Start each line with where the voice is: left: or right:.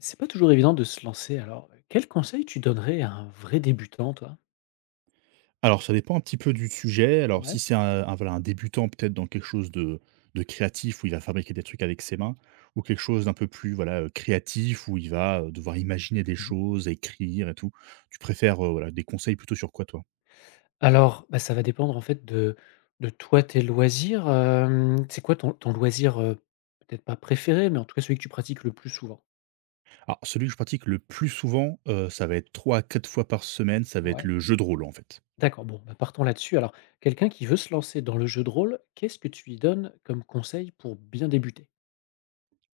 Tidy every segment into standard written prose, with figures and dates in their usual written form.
left: C'est pas toujours évident de se lancer, alors, quel conseil tu donnerais à un vrai débutant, toi?
right: Alors ça dépend un petit peu du sujet. Alors si
left: Ouais.
right: c'est un voilà, un débutant peut-être dans quelque chose de créatif où il va fabriquer des trucs avec ses mains ou quelque chose d'un peu plus voilà, créatif où il va, devoir imaginer des
left: Mmh.
right: choses, écrire et tout. Tu préfères, voilà, des conseils plutôt sur quoi toi?
left: Alors, bah, ça va dépendre, en fait, de toi, tes loisirs, c'est quoi ton loisir, peut-être pas préféré, mais en tout cas celui que tu pratiques le plus souvent?
right: Alors celui que je pratique le plus souvent, ça va être 3 à 4 fois par semaine, ça va être
left: Ouais.
right: le jeu de rôle en fait.
left: D'accord, bon, bah, partons là-dessus. Alors, quelqu'un qui veut se lancer dans le jeu de rôle, qu'est-ce que tu lui donnes comme conseil pour bien débuter?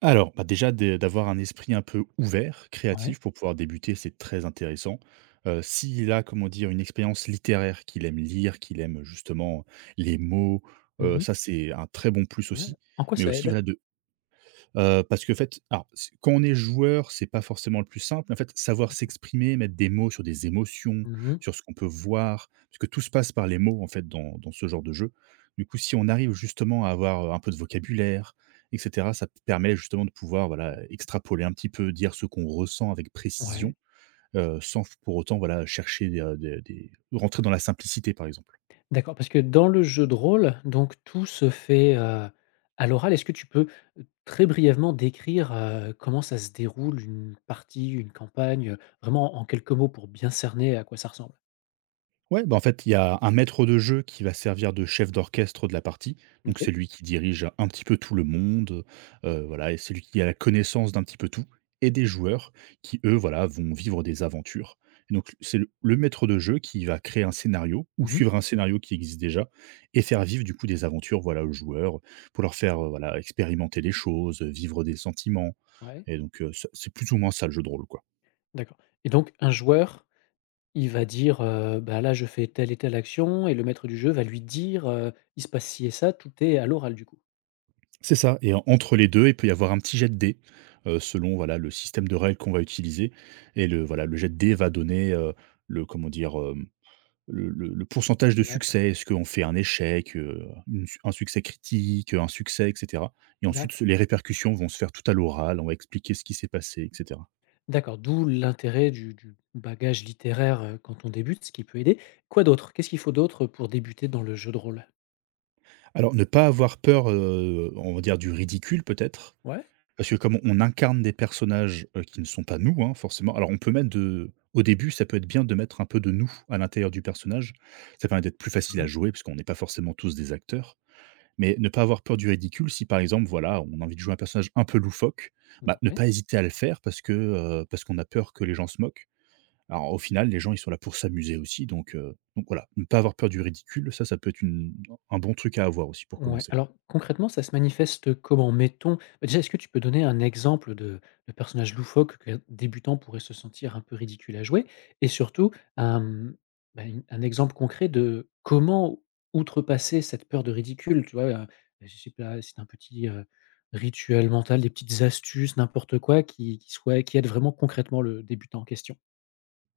right: Alors, bah, déjà d'avoir un esprit un peu ouvert,
left: Ouais.
right: créatif, pour pouvoir débuter, c'est très intéressant. S'il a, comment dire, une expérience littéraire, qu'il aime lire, qu'il aime justement les mots,
left: Mmh.
right: ça c'est un très bon plus
left: Ouais.
right: aussi.
left: En quoi
right: Mais
left: ça
right: aussi,
left: aide?
right: voilà, parce que, en fait, alors c quand on est joueur, c'est pas forcément le plus simple, en fait, savoir s'exprimer, mettre des mots sur des émotions,
left: Mmh.
right: sur ce qu'on peut voir, parce que tout se passe par les mots, en fait, dans ce genre de jeu. Du coup, si on arrive justement à avoir, un peu de vocabulaire et cetera, ça permet justement de pouvoir, voilà, extrapoler un petit peu, dire ce qu'on ressent avec précision,
left: Ouais.
right: sans pour autant, voilà, chercher des rentrer dans la simplicité, par exemple.
left: D'accord, parce que dans le jeu de rôle, donc tout se fait, à l'oral. Est-ce que tu peux, très brièvement décrire, comment ça se déroule une partie, une campagne, vraiment en quelques mots pour bien cerner à quoi ça ressemble?
right: Ouais, bah, en fait, il y a un maître de jeu qui va servir de chef d'orchestre de la partie. Donc, c'est
left: OK.
right: lui qui dirige un petit peu tout le monde. Voilà, et c'est lui qui a la connaissance d'un petit peu tout. Et des joueurs qui, eux, voilà, vont vivre des aventures. Et donc, c'est le maître de jeu qui va créer un scénario ou
left: Mmh.
right: suivre un scénario qui existe déjà et faire vivre, du coup, des aventures, voilà, aux joueurs pour leur faire, voilà, expérimenter des choses, vivre des sentiments.
left: Ouais,
right: Et donc, c'est plus ou moins ça le jeu de rôle, quoi.
left: d'accord et donc un joueur, il va dire: «Bah, là, je fais telle et telle action» et le maître du jeu va lui dire: «Il se passe ci et ça». Tout est à l'oral, du coup?
right: C'est ça et en entre les 2, il peut y avoir un petit jet de dés, selon voilà le système de règles qu'on va utiliser et le voilà le jet de dés va donner, le comment dire, hem, le pourcentage de
left: D'accord.
right: succès. Est-ce qu'on fait un échec, une un succès critique, un succès et cetera et ensuite
left: D'accord.
right: les répercussions vont se faire tout à l'oral, on va expliquer ce qui s'est passé et cetera.
left: D'accord, d'où l'intérêt du bagage littéraire, quand on débute, ce qui peut aider. Quoi d'autre? Qu'est-ce qu'il faut d'autre pour débuter dans le jeu de rôle?
right: Alors ne pas avoir peur, on va dire du ridicule peut-être,
left: Ouais?
right: parce que comme on incarne des personnages, qui ne sont pas nous, hein, forcément. Alors on peut mettre de au début, ça peut être bien de mettre un peu de nous à l'intérieur du personnage. Ça permet d'être plus facile à
left: Mmh.
right: jouer, parce qu'on n'est pas forcément tous des acteurs. Mais ne pas avoir peur du ridicule, si par exemple, voilà, on a envie de jouer un personnage un peu loufoque, bah, ne
left: Ouais.
right: pas hésiter à le faire parce que, parce qu'on a peur que les gens se moquent. Alors au final, les gens, ils sont là pour s'amuser aussi, donc voilà, ne pas avoir peur du ridicule, ça peut être une un bon truc à avoir aussi pour
left: Ouais,
right: commencer.
left: alors concrètement, ça se manifeste comment? Mettons, bah, déjà, est-ce que tu peux donner un exemple de personnage loufoque qu'un débutant pourrait se sentir un peu ridicule à jouer? Et surtout, hem, bah, une un exemple concret de comment outrepasser cette peur de ridicule, tu vois? Bah, je sais pas si un petit, rituel mental, des petites astuces, n'importe quoi qui soit qui aide vraiment concrètement le débutant en question?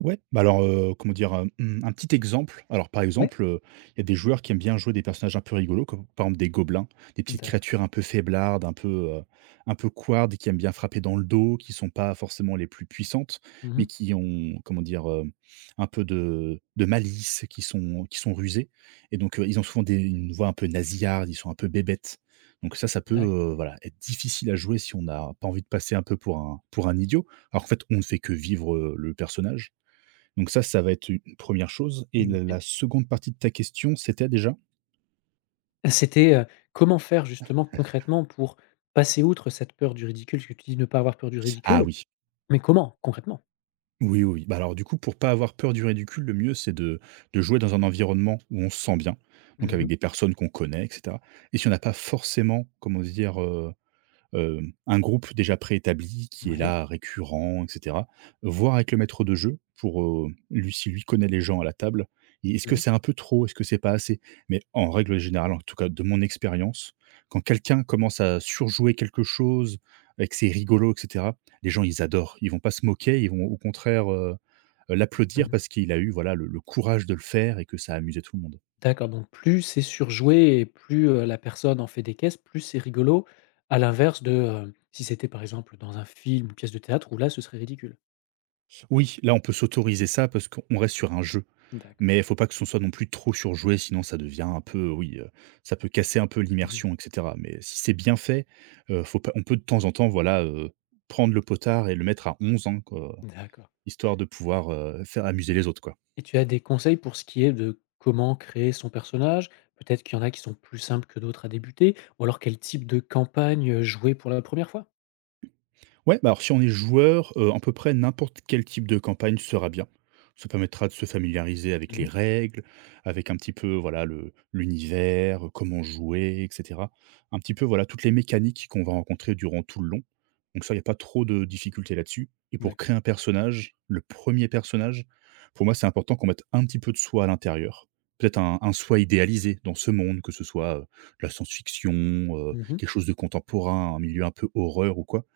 right: Ouais, bah, alors, comment dire? Mmh, un petit exemple. Alors, par
left: Ouais,
right: exemple, il y a des joueurs qui aiment bien jouer des personnages un peu rigolos, comme par exemple des gobelins, des petites
left: d'accord.
right: créatures un peu faiblardes, un peu couardes, qui aiment bien frapper dans le dos, qui sont pas forcément les plus puissantes, mais
left: Mmh.
right: qui ont, comment dire? Un peu de malice, qui sont rusés et donc, ils ont souvent des une voix un peu nasillarde, ils sont un peu bébêtes. Donc ça peut,
left: D'accord.
right: voilà, être difficile à jouer si on n'a pas envie de passer un peu pour un idiot. Alors qu'en fait, on ne fait que vivre, le personnage, donc ça va être une première chose et
left: OK.
right: la seconde partie de ta question, c'était déjà?
left: C'était, comment faire justement concrètement pour passer outre cette peur du ridicule? Parce que tu dis ne pas avoir peur du
right: Ah
left: ridicule,
right: oui.
left: mais comment concrètement?
right: Oui, oui, oui. Bah, alors du coup, pour pas avoir peur du ridicule, le mieux, c'est de jouer dans un environnement où on se sent bien, donc avec
left: Mmh.
right: des personnes qu'on connaît et cetera et si on n'a pas forcément, comment dire, euh, heu, un groupe déjà préétabli qui est
left: Ouais.
right: là, récurrent et cetera. Voir avec le maître de jeu pour, lui si lui connaît les gens à la table et est-ce que
left: Mmh mh.
right: c'est un peu trop? Est-ce que c'est pas assez? Mais en règle générale, en tout cas de mon expérience, quand quelqu'un commence à surjouer quelque chose et que c'est rigolo et cetera, les gens ils adorent. Ils vont pas se moquer, ils vont au contraire, l'applaudir
left: Mmh.
right: parce qu'il a eu voilà le courage de le faire et que ça a amusé tout le monde.
left: D'accord, donc plus c'est surjoué et plus, la personne en fait des caisses, plus c'est rigolo, à l'inverse de, si c'était par exemple dans un film ou pièce de théâtre où là ce serait ridicule.
right: Oui, là, on peut s'autoriser ça parce qu'on reste sur un jeu.
left: D'accord.
right: Mais il faut pas que ce soit non plus trop surjoué, sinon ça devient un peu oui, ça peut casser un peu
left: Mmh.
right: l'immersion et cetera. Mais si c'est bien fait, faut pas on peut de temps en temps, voilà, prendre le potard et le mettre à 11 ans, quoi,
left: D'accord
right: histoire de pouvoir, faire amuser les autres, quoi.
left: et tu as des conseils pour ce qui est de comment créer son personnage? Peut-être qu'il y en a qui sont plus simples que d'autres à débuter ou alors quel type de campagne, jouer pour la première fois?
right: Ouais, bah alors si on est joueur, à peu près n'importe quel type de campagne sera bien. Ça permettra de se familiariser avec les
left: Mmh.
right: règles, avec un petit peu, voilà, le l'univers, comment jouer et cetera. Un petit peu, voilà, toutes les mécaniques qu'on va rencontrer durant tout le long. Donc ça, il y a pas trop de difficultés là-dessus et pour
left: D'accord.
right: créer un personnage, le premier personnage, pour moi, c'est important qu'on mette un petit peu de soi à l'intérieur. Peut-être un soi idéalisé dans ce monde, que ce soit, de la science-fiction,
left: Mmh.
right: quelque chose de contemporain, un milieu un peu horreur ou quoi.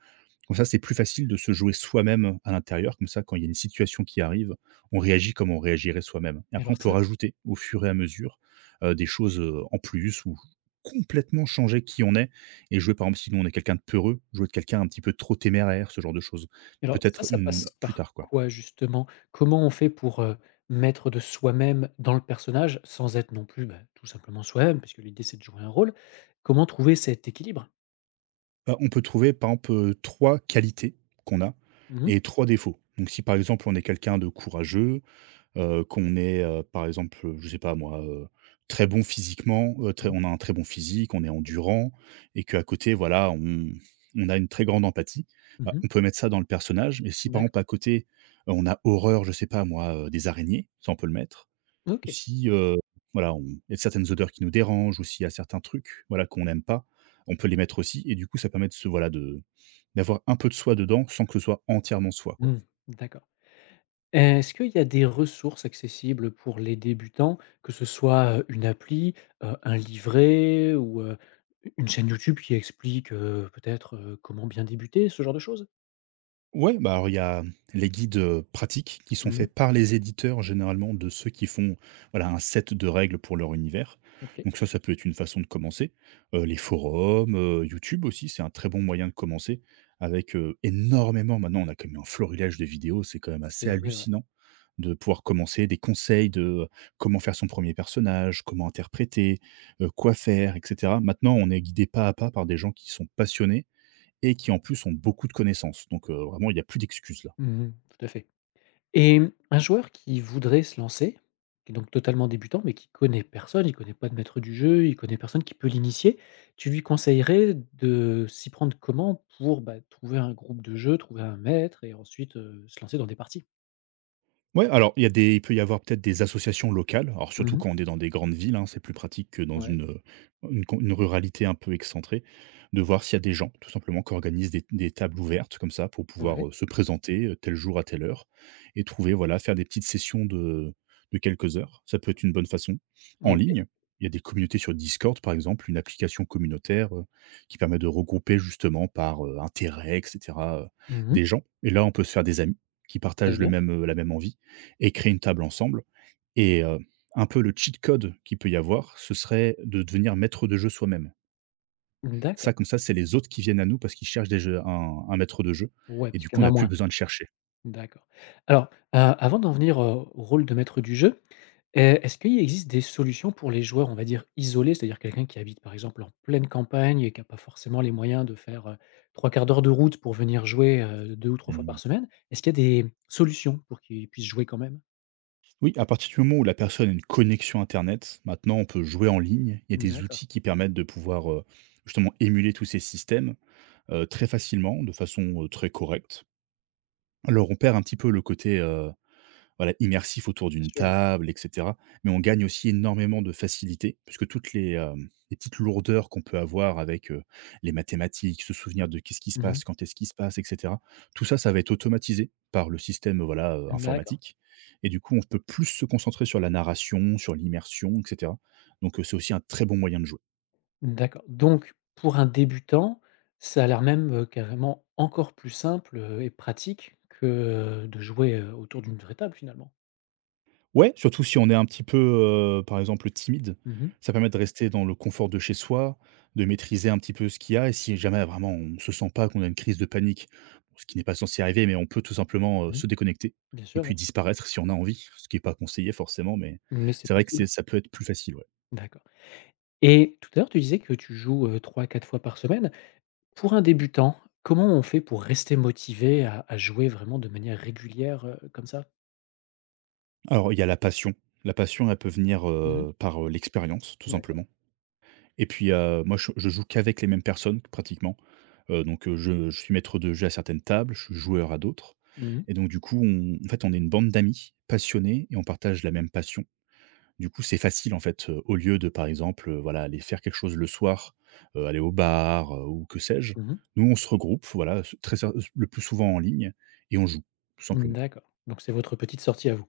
right: Comme ça, c'est plus facile de se jouer soi-même à l'intérieur. Comme ça, quand il y a une situation qui arrive, on réagit comme on réagirait soi-même. Et
left: Et
right: après, on
left: alors
right: peut
left: ça
right: rajouter au fur et à mesure des choses en plus ou complètement changer qui on est et jouer, par exemple, si nous, on est quelqu'un de peureux, jouer de quelqu'un un petit peu trop téméraire, ce genre de choses.
left: et alors ça,
right: Peut-être
left: ça
right: une
left: passe
right: plus
left: par
right: tard, quoi.
left: quoi justement? Comment on fait pour, mettre de soi-même dans le personnage sans être non plus, bah, tout simplement soi-même? Parce que l'idée, c'est de jouer un rôle. Comment trouver cet équilibre?
right: On peut trouver, par exemple, trois qualités qu'on a
left: Mmh mh.
right: et trois défauts. Donc, si par exemple, on est quelqu'un de courageux, qu'on est, par exemple, je sais pas moi, très bon physiquement, très
left: Mmh.
right: on a un très bon physique, on est endurant et qu'à côté, voilà, on a une très grande empathie. Bah,
left: Mmh.
right: on peut mettre ça dans le personnage, mais si par
left: D'accord.
right: exemple à côté, on a horreur, je sais pas moi, des araignées, ça on peut le mettre.
left: OK.
right: Si, voilà, on il y a certaines odeurs qui nous dérangent ou s'il y a certains trucs, voilà, qu'on n'aime pas, on peut les mettre aussi et du coup ça permet de se voilà, de d'avoir un peu de soi dedans sans que ce soit entièrement soi, quoi.
left: Mmh. D'accord. Est-ce qu'il y a des ressources accessibles pour les débutants, que ce soit, une appli, un livret ou, une chaîne YouTube qui explique, peut-être, comment bien débuter, ce genre de choses?
right: Ouais, bah, alors il y a les guides, pratiques qui sont
left: Mmh.
right: faits par les éditeurs généralement de ceux qui font, voilà, un set de règles pour leur univers.
left: OK.
right: Donc ça peut être une façon de commencer. Les forums, YouTube aussi, c'est un très bon moyen de commencer avec, énormément. Maintenant on a quand même un florilège de vidéos, c'est quand même assez
left: C'est vrai, ouais.
right: hallucinant de pouvoir commencer, des conseils de comment faire son premier personnage, comment interpréter, quoi faire et cetera. Maintenant, on est guidé pas à pas par des gens qui sont passionnés et qui en plus ont beaucoup de connaissances. Donc, vraiment il n'y a plus d'excuses là.
left: Mmh. Tout à fait et un joueur qui voudrait se lancer, qui est donc totalement débutant, mais qui connaît personne, il connaît pas de maître du jeu, il connaît personne qui peut l'initier, tu lui conseillerais de s'y prendre comment pour, bah, trouver un groupe de jeu, trouver un maître et ensuite, se lancer dans des parties?
right: Ouais, alors il y a des il peut y avoir peut-être des associations locales, alors surtout
left: Mmh.
right: quand on est dans des grandes villes, hein, c'est plus pratique que dans
left: Ouais,
right: une con une ruralité un peu excentrée, de voir s'il y a des gens, tout simplement, qui organisent des tables ouvertes comme ça pour
left: ouais,
right: pouvoir, se présenter, tel jour à telle heure et trouver, voilà, faire des petites sessions de quelques heures. Ça peut être une bonne façon. En
left: OK.
right: ligne, il y a des communautés sur Discord, par exemple, une application communautaire, qui permet de regrouper justement par, intérêt et cetera,
left: Mmh.
right: des gens et là, on peut se faire des amis qui
left: Très
right: partagent le
left: bien.
right: même, la même envie et créer une table ensemble. Et un peu le cheat code qu'il peut y avoir, ce serait de devenir maître de jeu soi-même. Ça,
left: D'accord.
right: comme ça, c'est les autres qui viennent à nous parce qu'ils cherchent des jeux un maître de jeu
left: Ouais,
right: et
left: parce
right: du
left: qu'il
right: coup, on
left: y en
right: n'a
left: a
right: plus
left: moins.
right: besoin de chercher.
left: D'accord. Alors, avant d'en venir, au rôle de maître du jeu, est-ce qu'il existe des solutions pour les joueurs, on va dire, isolés? C'est-à-dire quelqu'un qui habite, par exemple, en pleine campagne et qui a pas forcément les moyens de faire, 3/4 d'heure de route pour venir jouer, 2 ou trois fois par
right: Mmh.
left: semaine. Est-ce qu'il y a des solutions pour qu'ils puissent jouer quand même?
right: Oui, à partir du moment où la personne a une connexion internet, maintenant on peut jouer en ligne. Il y a des
left: D'accord,
right: outils qui permettent de pouvoir, justement émuler tous ces systèmes, très facilement, de façon, très correcte. Alors on perd un petit peu le côté, voilà, immersif autour
left: bien
right: d'une
left: sûr, ouais.
right: table et cetera. Mais on gagne aussi énormément de facilité puisque toutes les, les petites lourdeurs qu'on peut avoir avec, les mathématiques, se souvenir de qu'est-ce qui se
left: Mmh.
right: passe, quand est-ce qui se passe et cetera. Tout ça, ça va être automatisé par le système, voilà,
left: D'accord,
right: informatique et du coup, on peut plus se concentrer sur la narration, sur l'immersion et cetera. Donc, c'est aussi un très bon moyen de jouer.
left: d'accord. Donc pour un débutant, ça a l'air même, carrément encore plus simple, et pratique que, de jouer, autour d'une vraie table, finalement.
right: Ouais, surtout si on est un petit peu, par exemple, timide,
left: Mmh.
right: ça permet de rester dans le confort de chez soi, de maîtriser un petit peu ce qu'il y a et si jamais vraiment on ne se sent pas qu'on a une crise de panique, bon, ce qui n'est pas censé arriver, mais on peut tout simplement,
left: Mmh.
right: se déconnecter
left: Bien
right: et
left: sûr,
right: puis
left: ouais,
right: disparaître si on a envie, ce qui est pas conseillé forcément, mais
left: mais c'est
right: c'est vrai que c'est
left: possible.
right: ça peut être plus facile, ouais.
left: D'accord et tout à l'heure, tu disais que tu joues, 3 quatre fois par semaine. Pour un débutant, comment on fait pour rester motivé à jouer vraiment de manière régulière, comme ça?
right: Alors il y a la passion. La passion, elle peut venir,
left: Mmh.
right: par, l'expérience, tout
left: D'accord.
right: simplement. Et puis, moi je joue qu'avec les mêmes personnes pratiquement, donc je suis maître de jeu à certaines tables, je suis joueur à d'autres
left: Mmh mh.
right: et donc du coup, on en fait, on est une bande d'amis passionnés et on partage la même passion. Du coup, c'est facile, en fait, au lieu de, par exemple, voilà, aller faire quelque chose le soir, aller au bar, ou que sais-je.
left: Mmh.
right: Nous, on se regroupe, voilà, très ser le plus souvent en ligne et on joue, tout simplement.
left: D'accord, donc c'est votre petite sortie à vous.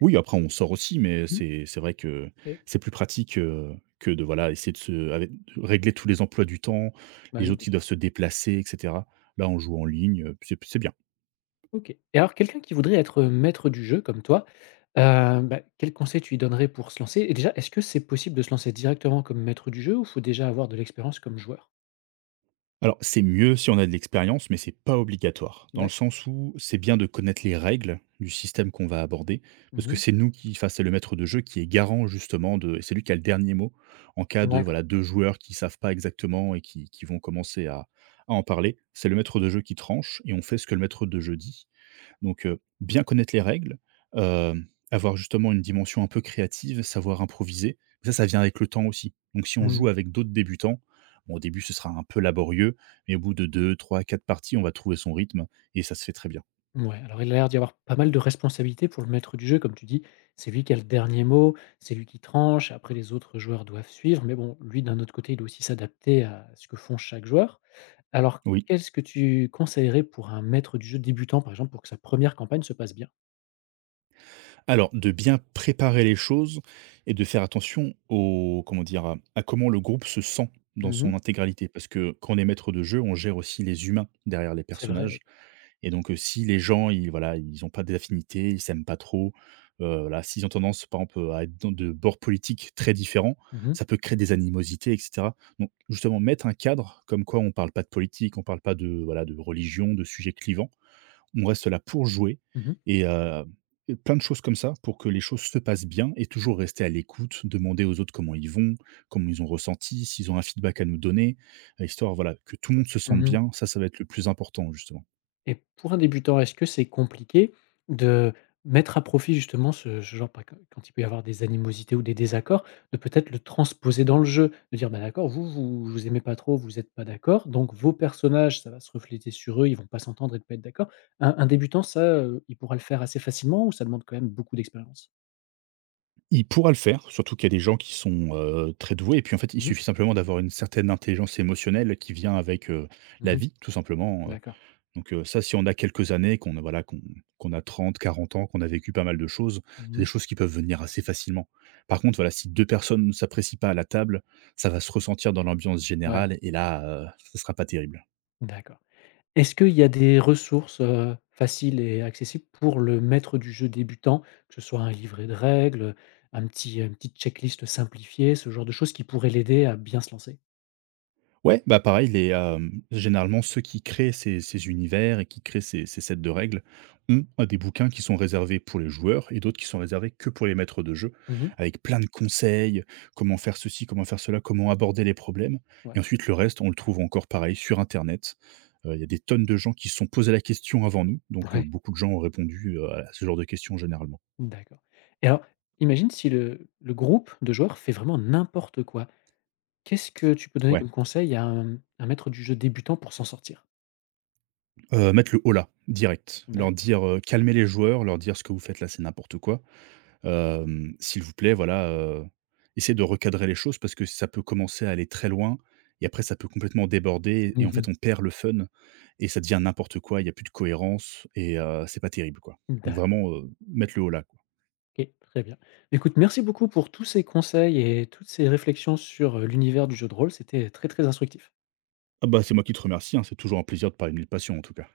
right: Oui, après on sort aussi, mais
left: Mmh.
right: c'est vrai que
left: Et
right: c'est plus pratique, que de, voilà, essayer de se avec de régler tous les emplois du temps,
left: bah,
right: les
left: oui,
right: autres
left: bien
right: qui doivent
left: sûr.
right: se déplacer et cetera. Là, on joue en ligne, c'est bien.
left: OK et alors quelqu'un qui voudrait être, maître du jeu comme toi, bah, quels conseils tu lui donnerais pour se lancer? Et déjà, est-ce que c'est possible de se lancer directement comme maître du jeu ou faut déjà avoir de l'expérience comme joueur?
right: Alors, c'est mieux si on a de l'expérience, mais c'est pas obligatoire. Dans le
left: D'accord.
right: sens où c'est bien de connaître les règles du système qu'on va aborder, parce que
left: Mmh.
right: c'est nous qui, enfin, c'est le maître de jeu qui est garant justement de, et c'est lui qui a le dernier mot en cas de
left: D'accord.
right: voilà deux joueurs qui savent pas exactement et qui vont commencer à en parler. C'est le maître de jeu qui tranche et on fait ce que le maître de jeu dit. Donc, bien connaître les règles, avoir justement une dimension un peu créative, savoir improviser. Ça vient avec le temps aussi. Donc si on
left: Mmh.
right: joue avec d'autres débutants, bon au début ce sera un peu laborieux, mais au bout de deux, trois, quatre parties, on va trouver son rythme et ça se fait très bien.
left: Ouais. Alors il a l'air d'y avoir pas mal de responsabilités pour le maître du jeu, comme tu dis. C'est lui qui a le dernier mot, c'est lui qui tranche, après les autres joueurs doivent suivre, mais bon, lui d'un autre côté, il doit aussi s'adapter à ce que font chaque joueur. Alors,
right: Oui.
left: qu'est-ce que tu conseillerais pour un maître du jeu débutant, par exemple, pour que sa première campagne se passe bien?
right: Alors de bien préparer les choses et de faire attention au comment dire? À comment le groupe se sent dans
left: Mmh.
right: son intégralité. Parce que quand on est maître de jeu, on gère aussi les humains derrière les
left: C'est vrai,
right: personnages.
left: oui.
right: Et donc, si les gens, ils voilà, ils n'ont pas d'affinités, ils s'aiment pas trop, voilà, s'ils ont tendance, par exemple, à être dans de bords politiques très différents,
left: Mmh mh.
right: ça peut créer des animosités et cetera. Donc justement, mettre un cadre comme quoi on parle pas de politique, on parle pas de, voilà, de religion, de sujets clivants. On reste là pour jouer
left: Mmh.
right: et heu, et plein de choses comme ça pour que les choses se passent bien et toujours rester à l'écoute, demander aux autres comment ils vont, comment ils ont ressenti, s'ils ont un feedback à nous donner, histoire, voilà, que tout le monde se sente
left: Mmh.
right: bien. Ça va être le plus important, justement.
left: Et pour un débutant, est-ce que c'est compliqué de mettre à profit justement ce genre pas quand il peut y avoir des animosités ou des désaccords, de peut-être le transposer dans le jeu? De dire: «Bah, d'accord, vous vous aimez pas trop, vous êtes pas d'accord, donc vos personnages, ça va se refléter sur eux, ils vont pas s'entendre et ne pas être d'accord». Un débutant, ça, il pourra le faire assez facilement ou ça demande quand même beaucoup d'expérience?
right: Il pourra le faire, surtout qu'il y a des gens qui sont, très doués et puis en fait, il
left: Mmh mh.
right: suffit simplement d'avoir une certaine intelligence émotionnelle qui vient avec, la
left: Mmh.
right: vie tout simplement,
left: D'accord.
right: donc ça si on a quelques années, qu'on voilà, qu'on a 30, 40 ans, qu'on a vécu pas mal de choses, c'est des
left: Mmh.
right: choses qui peuvent venir assez facilement. Par contre, voilà, si 2 personnes ne s'apprécient pas à la table, ça va se ressentir dans l'ambiance
left: Ouais,
right: générale et là, ce sera pas terrible.
left: d'accord. Est-ce qu'il y a des ressources, faciles et accessibles pour le maître du jeu débutant? Que ce soit un livret de règles, un petit une petite checklist simplifiée, ce genre de choses qui pourraient l'aider à bien se lancer?
right: Ouais, bah, pareil, les, généralement ceux qui créent ces univers et qui créent ces sets de règles ont des bouquins qui sont réservés pour les joueurs et d'autres qui sont réservés que pour les maîtres de jeu,
left: Mmh.
right: avec plein de conseils, comment faire ceci, comment faire cela, comment aborder les problèmes et
left: Ouais.
right: ensuite le reste, on le trouve encore pareil sur internet. Il y a des tonnes de gens qui se sont posés la question avant nous, donc
left: Ouais,
right: beaucoup de gens ont répondu, à ce genre de questions généralement.
left: d'accord et alors, imagine si le groupe de joueurs fait vraiment n'importe quoi. Qu'est-ce que tu peux donner
right: Ouais,
left: comme conseil à un maître du jeu débutant pour s'en sortir?
right: mettre le holà direct, leur
left: D'accord.
right: dire, calmer les joueurs, leur dire: «Ce que vous faites là, c'est n'importe quoi». S'il vous plaît, voilà, essayez de recadrer les choses parce que ça peut commencer à aller très loin et après ça peut complètement déborder et
left: Mmh
right: en
left: mh.
right: fait on perd le fun et ça devient n'importe quoi, il y a plus de cohérence et c'est pas terrible, quoi. Donc vraiment, mettre le holà, quoi.
left: OK, très bien. Écoute, merci beaucoup pour tous ces conseils et toutes ces réflexions sur, l'univers du jeu de rôle. C'était très, très instructif.
right: Ah bah, c'est moi qui te remercie, hein, c'est toujours un plaisir de parler de mes passions, en tout cas.